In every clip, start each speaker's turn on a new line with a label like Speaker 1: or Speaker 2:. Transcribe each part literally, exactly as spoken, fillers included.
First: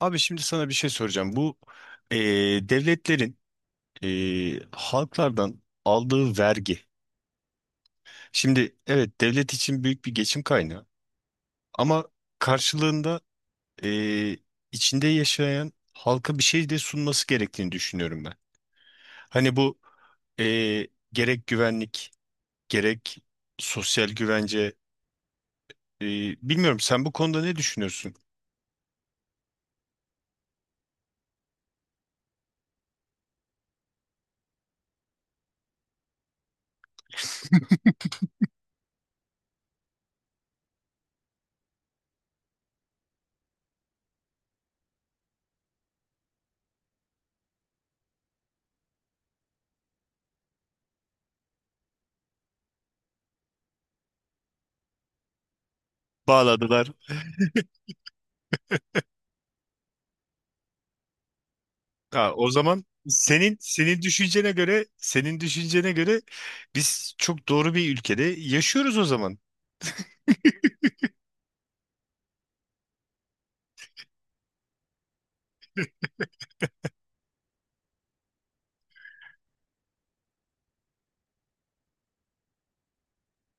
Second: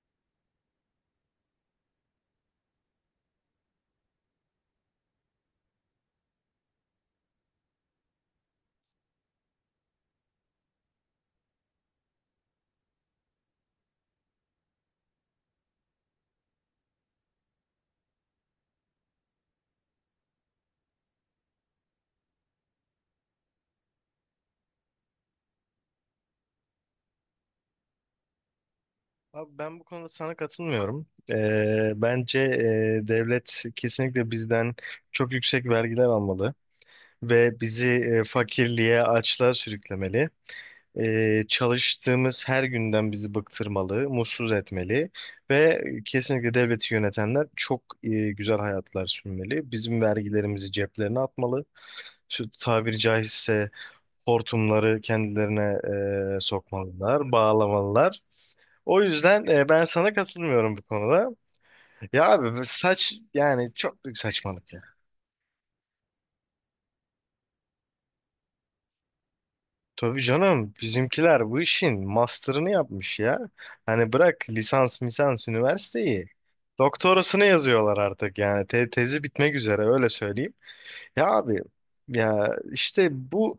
Speaker 1: Abi şimdi sana bir şey soracağım. Bu e, devletlerin e, halklardan aldığı vergi. Şimdi evet, devlet için büyük bir geçim kaynağı, ama karşılığında e, içinde yaşayan halka bir şey de sunması gerektiğini düşünüyorum ben. Hani bu e, gerek güvenlik, gerek sosyal güvence, e, bilmiyorum, sen bu konuda ne düşünüyorsun?
Speaker 2: Abi, ben bu konuda sana katılmıyorum. Ee, bence e, devlet kesinlikle bizden çok yüksek vergiler almalı ve bizi e, fakirliğe, açlığa sürüklemeli. Ee, çalıştığımız her günden bizi bıktırmalı, mutsuz etmeli ve kesinlikle devleti yönetenler çok e, güzel hayatlar sürmeli. Bizim vergilerimizi ceplerine atmalı. Şu tabiri caizse hortumları kendilerine e,
Speaker 1: Bağladılar.
Speaker 2: sokmalılar, bağlamalılar. O yüzden e, ben sana katılmıyorum bu konuda. Ya
Speaker 1: Ha, o
Speaker 2: abi, bu
Speaker 1: zaman
Speaker 2: saç
Speaker 1: senin
Speaker 2: yani
Speaker 1: senin
Speaker 2: çok büyük
Speaker 1: düşüncene
Speaker 2: saçmalık ya.
Speaker 1: göre, senin düşüncene göre biz çok doğru bir ülkede yaşıyoruz o zaman.
Speaker 2: Tabii canım, bizimkiler bu işin master'ını yapmış ya. Hani bırak lisans misans üniversiteyi. Doktorasını yazıyorlar artık, yani Te- tezi bitmek üzere öyle söyleyeyim. Ya abi, ya işte bu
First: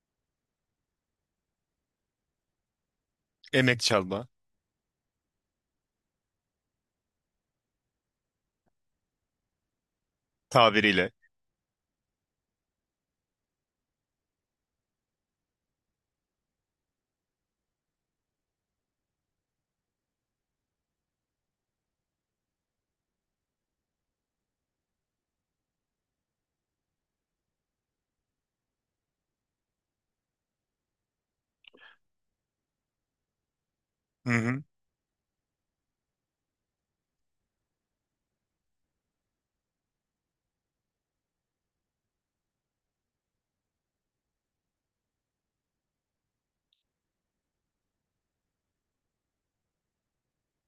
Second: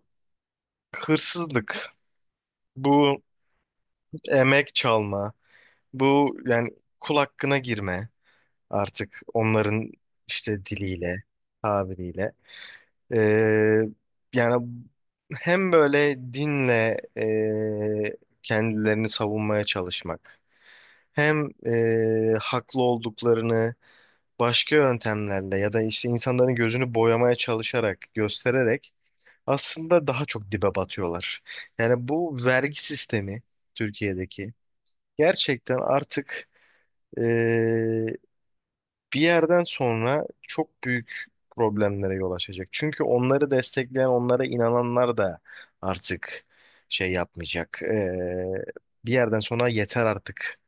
Speaker 2: hırsızlık, bu
Speaker 1: Emek çalma,
Speaker 2: emek çalma, bu yani kul hakkına girme, artık onların işte
Speaker 1: tabiriyle.
Speaker 2: diliyle, tabiriyle. Ee, Yani hem böyle dinle e, kendilerini savunmaya çalışmak, hem e, haklı olduklarını başka yöntemlerle ya da işte insanların gözünü boyamaya çalışarak, göstererek aslında daha çok dibe batıyorlar. Yani bu vergi sistemi
Speaker 1: Hı
Speaker 2: Türkiye'deki
Speaker 1: hı.
Speaker 2: gerçekten artık e, bir yerden sonra çok büyük problemlere yol açacak. Çünkü onları destekleyen, onlara inananlar da artık şey yapmayacak. Ee, bir yerden sonra yeter artık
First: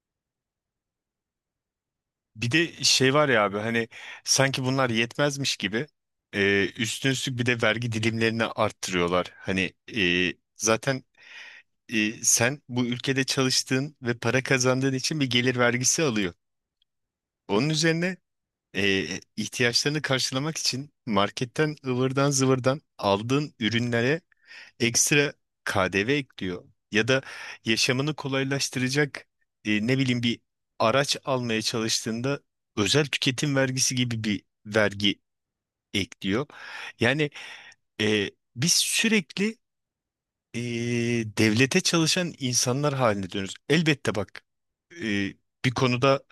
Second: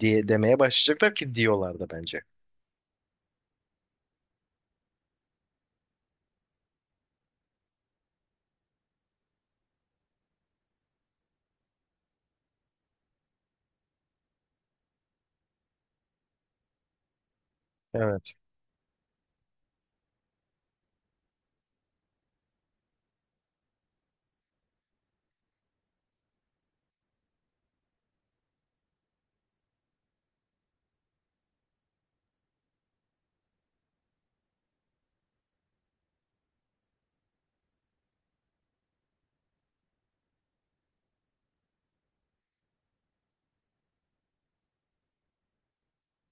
Speaker 2: diye demeye başlayacaklar ki diyorlar da bence.
Speaker 1: Bir de şey var ya abi, hani sanki bunlar yetmezmiş gibi e, üstüne üstlük bir de vergi dilimlerini arttırıyorlar. Hani e, zaten e, sen bu ülkede çalıştığın ve para kazandığın için bir gelir vergisi alıyor. Onun üzerine
Speaker 2: Evet.
Speaker 1: e, ihtiyaçlarını karşılamak için marketten ıvırdan zıvırdan aldığın ürünlere ekstra K D V ekliyor. Ya da yaşamını kolaylaştıracak, e, ne bileyim, bir araç almaya çalıştığında özel tüketim vergisi gibi bir vergi ekliyor. Yani e, biz sürekli eee, devlete çalışan insanlar haline dönüyoruz. Elbette bak, eee, bir konuda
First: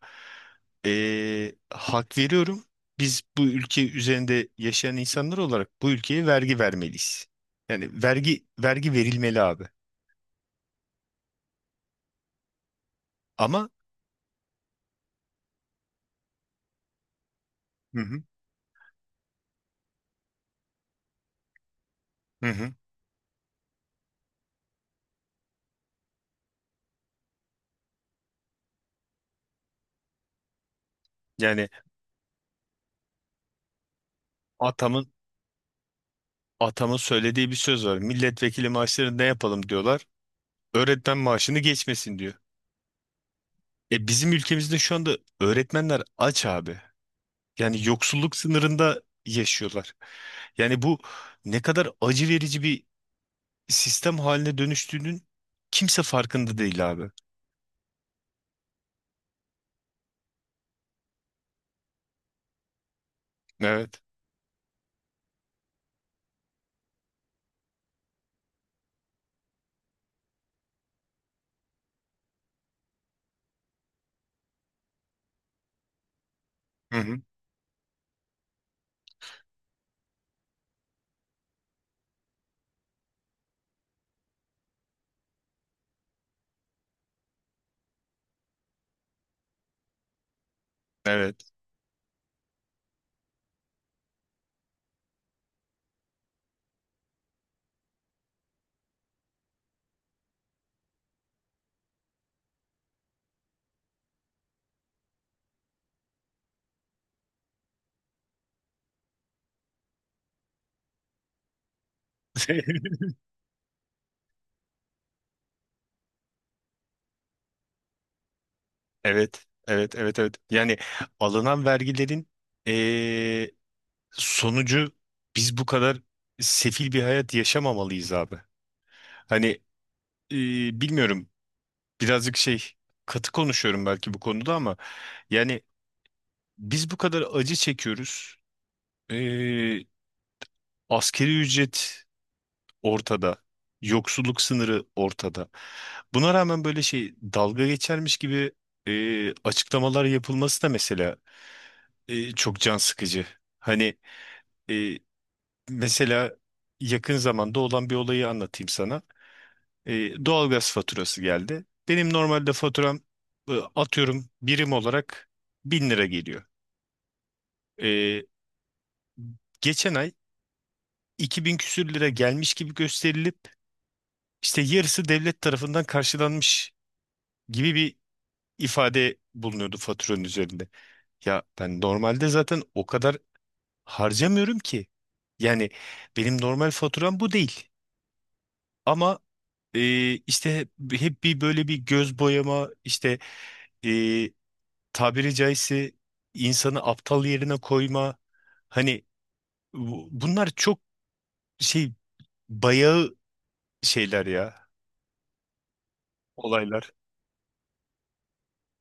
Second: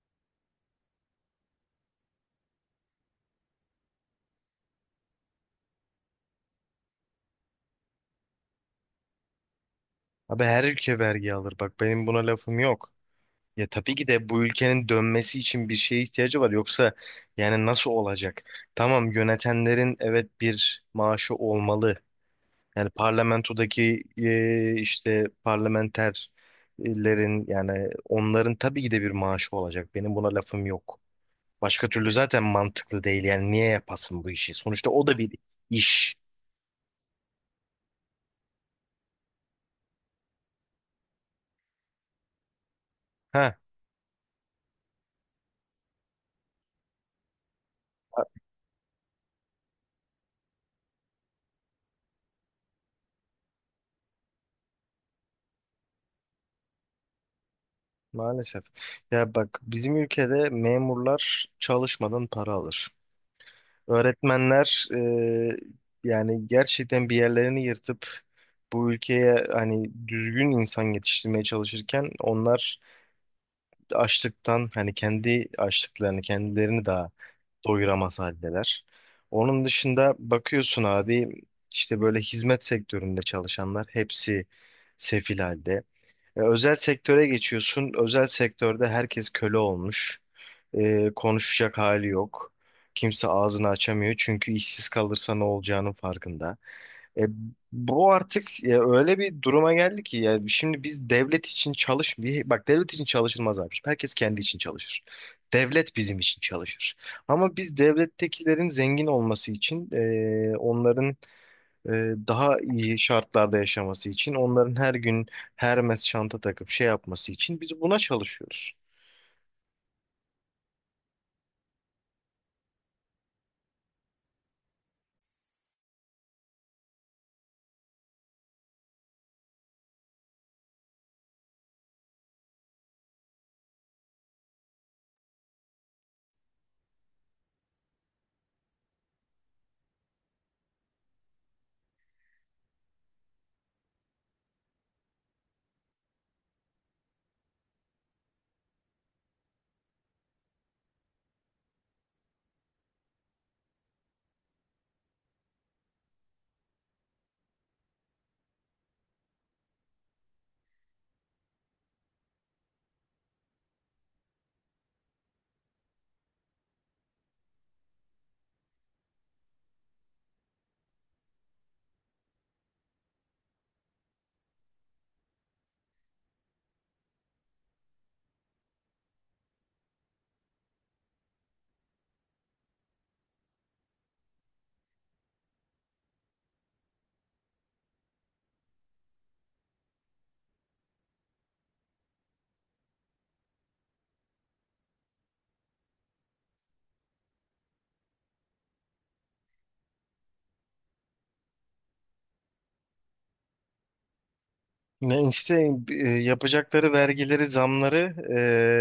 Speaker 1: eee, hak veriyorum. Biz bu ülke üzerinde yaşayan insanlar olarak bu ülkeye vergi vermeliyiz. Yani vergi vergi verilmeli abi.
Speaker 2: Abi, her ülke vergi alır. Bak, benim buna lafım yok. Ya
Speaker 1: Ama
Speaker 2: tabii ki de bu ülkenin dönmesi için bir şeye ihtiyacı var. Yoksa yani nasıl
Speaker 1: Hı hı.
Speaker 2: olacak? Tamam, yönetenlerin evet bir maaşı olmalı.
Speaker 1: Hı hı.
Speaker 2: Yani parlamentodaki e, işte parlamenterlerin, yani onların tabii ki de bir maaşı olacak. Benim buna lafım yok.
Speaker 1: Yani
Speaker 2: Başka türlü zaten mantıklı değil. Yani niye yapasın bu işi? Sonuçta
Speaker 1: atamın
Speaker 2: o da bir iş.
Speaker 1: atamın söylediği bir söz var. Milletvekili maaşlarını ne yapalım diyorlar. Öğretmen maaşını geçmesin diyor.
Speaker 2: Ha,
Speaker 1: E bizim ülkemizde şu anda öğretmenler aç abi. Yani yoksulluk sınırında yaşıyorlar. Yani bu ne kadar acı verici bir sistem haline dönüştüğünün kimse farkında değil abi.
Speaker 2: maalesef. Ya bak, bizim ülkede memurlar çalışmadan para alır.
Speaker 1: Evet.
Speaker 2: Öğretmenler e, yani gerçekten bir yerlerini yırtıp bu ülkeye hani düzgün insan yetiştirmeye çalışırken onlar açlıktan hani kendi açlıklarını, kendilerini
Speaker 1: Hı
Speaker 2: daha
Speaker 1: hı.
Speaker 2: doyuramaz haldeler. Onun dışında bakıyorsun abi, işte böyle hizmet sektöründe çalışanlar hepsi sefil halde. E, özel sektöre geçiyorsun. Özel sektörde herkes köle olmuş. E,
Speaker 1: Evet.
Speaker 2: konuşacak hali yok. Kimse ağzını açamıyor çünkü işsiz kalırsa ne olacağının farkında. E, bu artık ya öyle bir duruma geldi ki ya şimdi biz devlet için çalış bir bak, devlet için çalışılmaz abi. Herkes kendi için çalışır. Devlet bizim için çalışır. Ama biz devlettekilerin zengin olması için, e, onların e, daha iyi şartlarda yaşaması için, onların her gün Hermes çanta takıp şey yapması için biz buna çalışıyoruz.
Speaker 1: Evet, evet, evet, evet. Yani alınan vergilerin eee, sonucu biz bu kadar sefil bir hayat yaşamamalıyız abi. Hani, eee, bilmiyorum, birazcık şey, katı konuşuyorum belki bu konuda, ama yani biz bu kadar acı çekiyoruz. Eee, Askeri ücret ortada. Yoksulluk sınırı ortada. Buna rağmen böyle şey dalga geçermiş gibi e, açıklamalar yapılması da mesela e, çok can sıkıcı. Hani e, mesela yakın zamanda olan bir olayı anlatayım sana. E, doğalgaz faturası geldi. Benim normalde faturam e, atıyorum birim olarak bin lira geliyor. E, geçen ay iki bin küsür lira gelmiş gibi gösterilip işte yarısı devlet tarafından karşılanmış gibi bir ifade bulunuyordu faturanın üzerinde. Ya ben normalde zaten o kadar harcamıyorum ki. Yani benim normal faturam bu değil. Ama e, işte hep hep bir böyle bir göz boyama, işte, e, tabiri caizse insanı aptal yerine koyma, hani bu- bunlar çok şey, bayağı şeyler ya,
Speaker 2: Ne işte e,
Speaker 1: olaylar.
Speaker 2: yapacakları vergileri, zamları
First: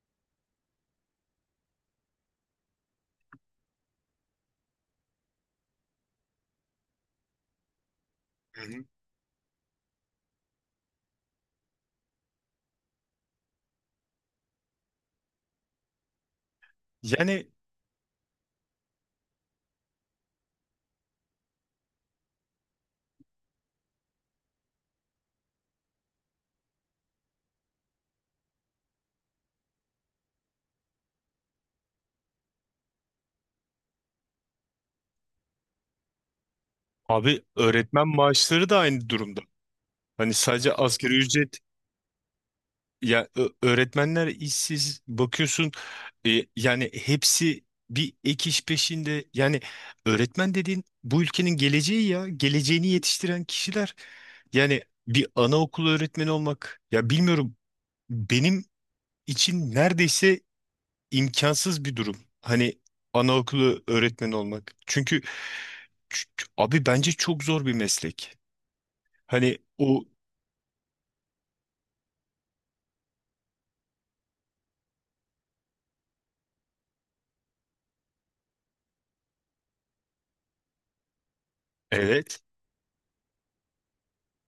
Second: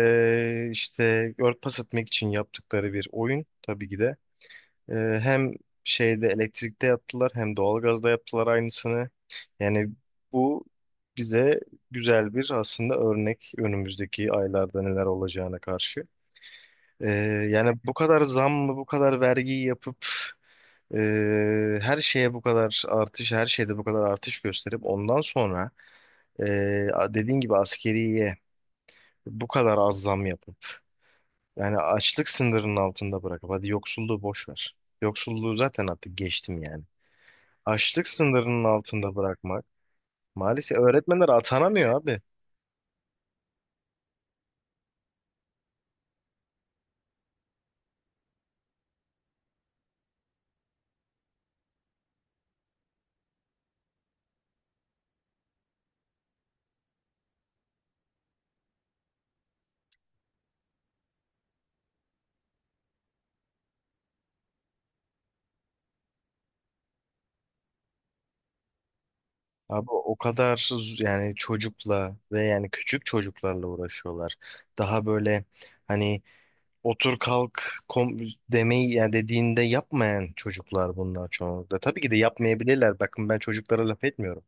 Speaker 2: e, işte örtbas etmek için yaptıkları bir oyun, tabii ki de. Ee, Hem şeyde, elektrikte yaptılar, hem doğalgazda yaptılar
Speaker 1: Hı hı.
Speaker 2: aynısını. Yani bu bize güzel bir aslında örnek, önümüzdeki aylarda neler olacağına karşı. Ee,
Speaker 1: Yani
Speaker 2: Yani bu kadar zam mı, bu kadar vergiyi yapıp e, her şeye bu kadar artış, her şeyde bu kadar artış gösterip ondan sonra e, dediğin gibi askeriye bu kadar az zam yapıp yani açlık sınırının altında bırakıp hadi yoksulluğu boş ver. Yoksulluğu zaten artık geçtim yani.
Speaker 1: abi öğretmen
Speaker 2: Açlık sınırının
Speaker 1: maaşları da aynı
Speaker 2: altında
Speaker 1: durumda.
Speaker 2: bırakmak.
Speaker 1: Hani sadece
Speaker 2: Maalesef
Speaker 1: asgari
Speaker 2: öğretmenler
Speaker 1: ücret.
Speaker 2: atanamıyor abi.
Speaker 1: Ya ö- öğretmenler işsiz, bakıyorsun e, yani hepsi bir ek iş peşinde. Yani öğretmen dediğin bu ülkenin geleceği ya. Geleceğini yetiştiren kişiler. Yani bir anaokulu öğretmeni olmak ya, bilmiyorum, benim için neredeyse imkansız bir durum. Hani anaokulu öğretmeni olmak. Çünkü ç- ç- abi bence çok zor bir meslek. Hani
Speaker 2: Abi,
Speaker 1: o
Speaker 2: o kadar z- yani çocukla ve yani küçük çocuklarla uğraşıyorlar. Daha böyle hani otur kalk kom demeyi, yani dediğinde yapmayan çocuklar bunlar çoğunlukla. Tabii ki de
Speaker 1: evet,
Speaker 2: yapmayabilirler. Bakın, ben çocuklara laf etmiyorum.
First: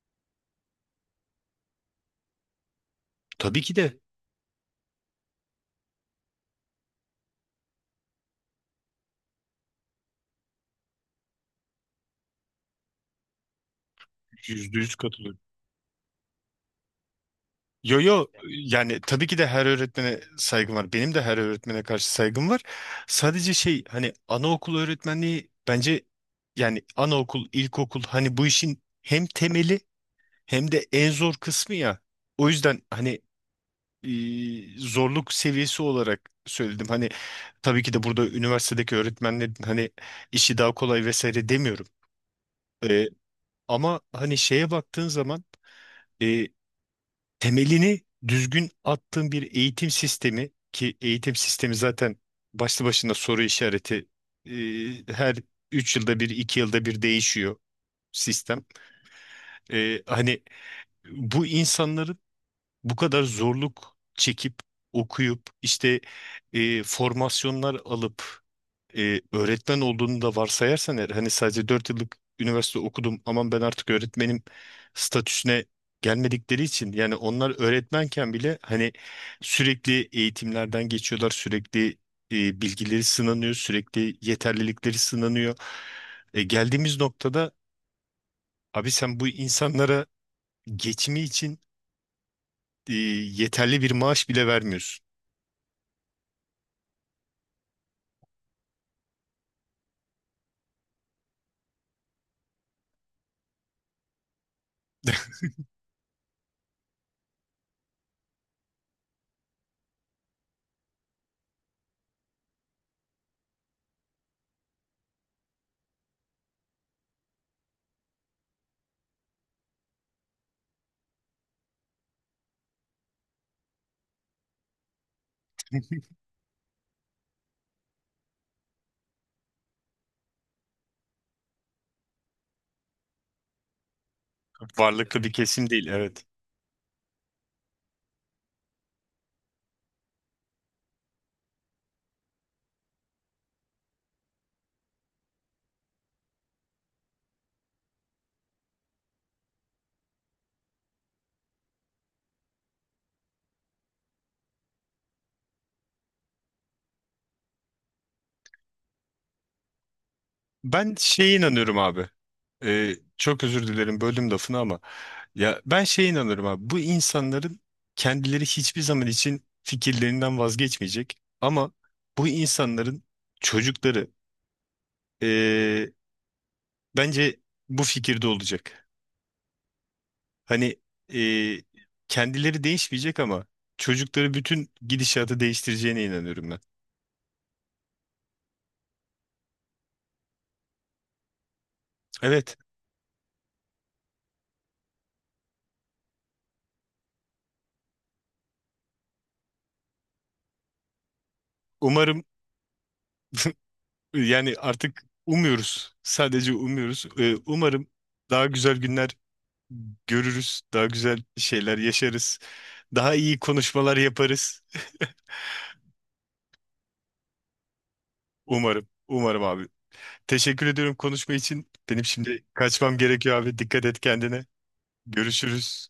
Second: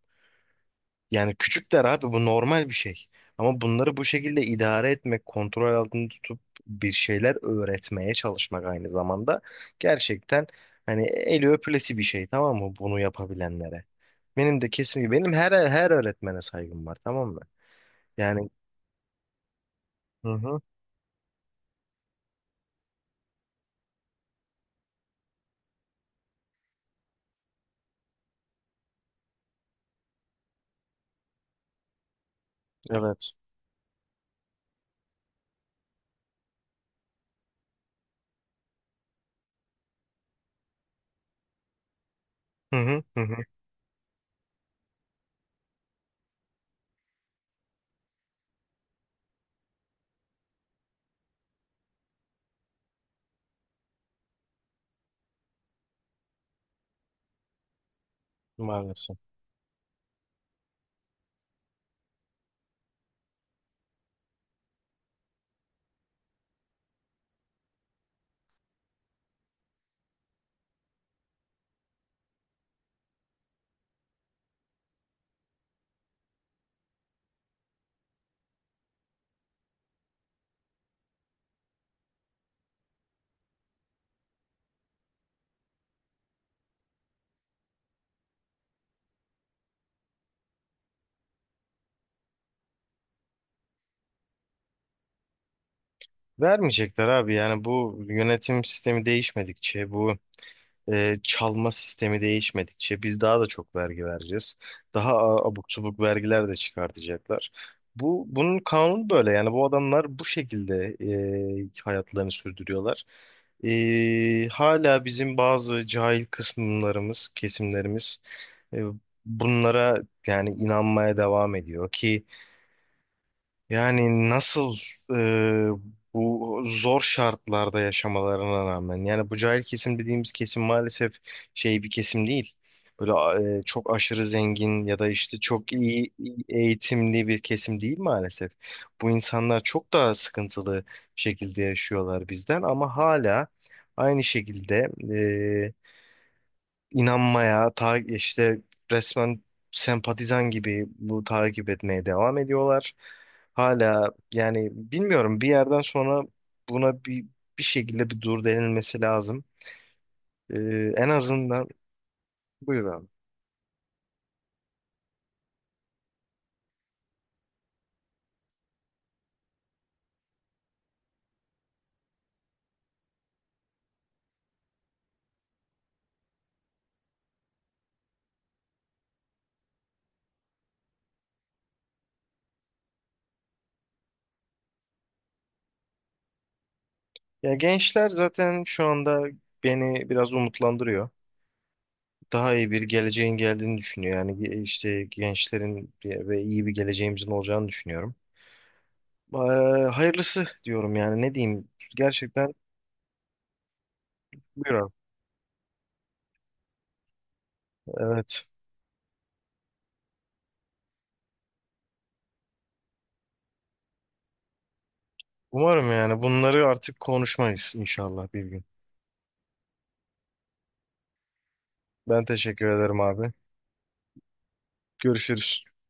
Speaker 2: Yani küçükler abi, bu normal bir şey.
Speaker 1: tabii
Speaker 2: Ama
Speaker 1: ki
Speaker 2: bunları
Speaker 1: de
Speaker 2: bu şekilde idare etmek, kontrol altında tutup bir şeyler öğretmeye çalışmak aynı zamanda gerçekten hani eli öpülesi bir şey, tamam mı, bunu yapabilenlere. Benim de
Speaker 1: yüzde yüz
Speaker 2: kesin benim
Speaker 1: katılıyorum.
Speaker 2: her her öğretmene saygım var, tamam mı?
Speaker 1: Yo yo,
Speaker 2: Yani
Speaker 1: yani tabii ki de her öğretmene
Speaker 2: hı hı,
Speaker 1: saygım var. Benim de her öğretmene karşı saygım var. Sadece şey, hani anaokul öğretmenliği bence, yani anaokul, ilkokul, hani bu işin hem temeli hem de en zor kısmı ya. O yüzden hani
Speaker 2: evet.
Speaker 1: e, zorluk seviyesi olarak söyledim. Hani tabii ki de burada üniversitedeki öğretmenlerin hani işi daha kolay vesaire demiyorum.
Speaker 2: Hı hı
Speaker 1: E,
Speaker 2: hı hı,
Speaker 1: ama hani şeye baktığın zaman temelini düzgün attığın bir eğitim sistemi, ki eğitim sistemi zaten başlı başına soru işareti, e, her üç yılda bir, iki yılda bir değişiyor sistem.
Speaker 2: maalesef.
Speaker 1: E, hani bu insanların bu kadar zorluk çekip okuyup, işte e, formasyonlar alıp e, öğretmen olduğunu da varsayarsan eğer, hani sadece dört yıllık üniversite okudum, aman ben artık öğretmenim statüsüne gelmedikleri için, yani onlar öğretmenken bile hani sürekli eğitimlerden geçiyorlar, sürekli e, bilgileri sınanıyor, sürekli yeterlilikleri sınanıyor. E, geldiğimiz noktada abi sen bu insanlara geçimi için e, yeterli bir maaş bile vermiyorsun.
Speaker 2: Vermeyecekler abi, yani bu yönetim sistemi değişmedikçe, bu e, çalma sistemi değişmedikçe biz daha da çok vergi vereceğiz. Daha a- abuk subuk vergiler de çıkartacaklar. Bu bunun kanunu böyle, yani bu adamlar bu şekilde e, hayatlarını sürdürüyorlar. E, hala bizim bazı cahil kısımlarımız, kesimlerimiz e, bunlara yani inanmaya devam ediyor ki yani nasıl e, bu zor şartlarda yaşamalarına rağmen, yani bu cahil kesim dediğimiz kesim maalesef şey bir kesim değil. Böyle e, çok aşırı
Speaker 1: Haklısın.
Speaker 2: zengin ya da
Speaker 1: Varlıklı bir
Speaker 2: işte
Speaker 1: kesim
Speaker 2: çok
Speaker 1: değil,
Speaker 2: iyi
Speaker 1: evet.
Speaker 2: eğitimli bir kesim değil maalesef. Bu insanlar çok daha sıkıntılı şekilde yaşıyorlar bizden, ama hala aynı şekilde inanmaya, ta işte resmen sempatizan gibi bu takip etmeye devam ediyorlar. Hala yani bilmiyorum, bir yerden sonra buna bir bir şekilde bir dur denilmesi lazım. Ee,
Speaker 1: Ben
Speaker 2: en
Speaker 1: şeye
Speaker 2: azından
Speaker 1: inanıyorum abi.
Speaker 2: buyur
Speaker 1: Ee,
Speaker 2: abi.
Speaker 1: çok özür dilerim, böldüm lafını ama ya ben şeye inanıyorum abi. Bu insanların kendileri hiçbir zaman için fikirlerinden vazgeçmeyecek. Ama bu insanların çocukları, ee, bence bu fikirde olacak. Hani ee, kendileri değişmeyecek ama çocukları bütün gidişatı değiştireceğine inanıyorum ben.
Speaker 2: Ya gençler zaten şu anda beni biraz umutlandırıyor. Daha
Speaker 1: Evet.
Speaker 2: iyi bir geleceğin geldiğini düşünüyor. Yani ge- işte gençlerin bir- ve iyi bir geleceğimizin olacağını düşünüyorum. Ee, Hayırlısı diyorum, yani ne diyeyim.
Speaker 1: Umarım.
Speaker 2: Gerçekten
Speaker 1: Yani
Speaker 2: buyur abi.
Speaker 1: artık umuyoruz. Sadece umuyoruz. Ee, umarım daha
Speaker 2: Evet.
Speaker 1: güzel günler görürüz. Daha güzel şeyler yaşarız. Daha iyi konuşmalar yaparız.
Speaker 2: Umarım yani bunları artık konuşmayız inşallah bir gün.
Speaker 1: Umarım. Umarım abi. Teşekkür ediyorum konuşma için. Benim
Speaker 2: Ben
Speaker 1: şimdi
Speaker 2: teşekkür
Speaker 1: kaçmam
Speaker 2: ederim abi.
Speaker 1: gerekiyor abi. Dikkat et kendine.
Speaker 2: Görüşürüz.
Speaker 1: Görüşürüz.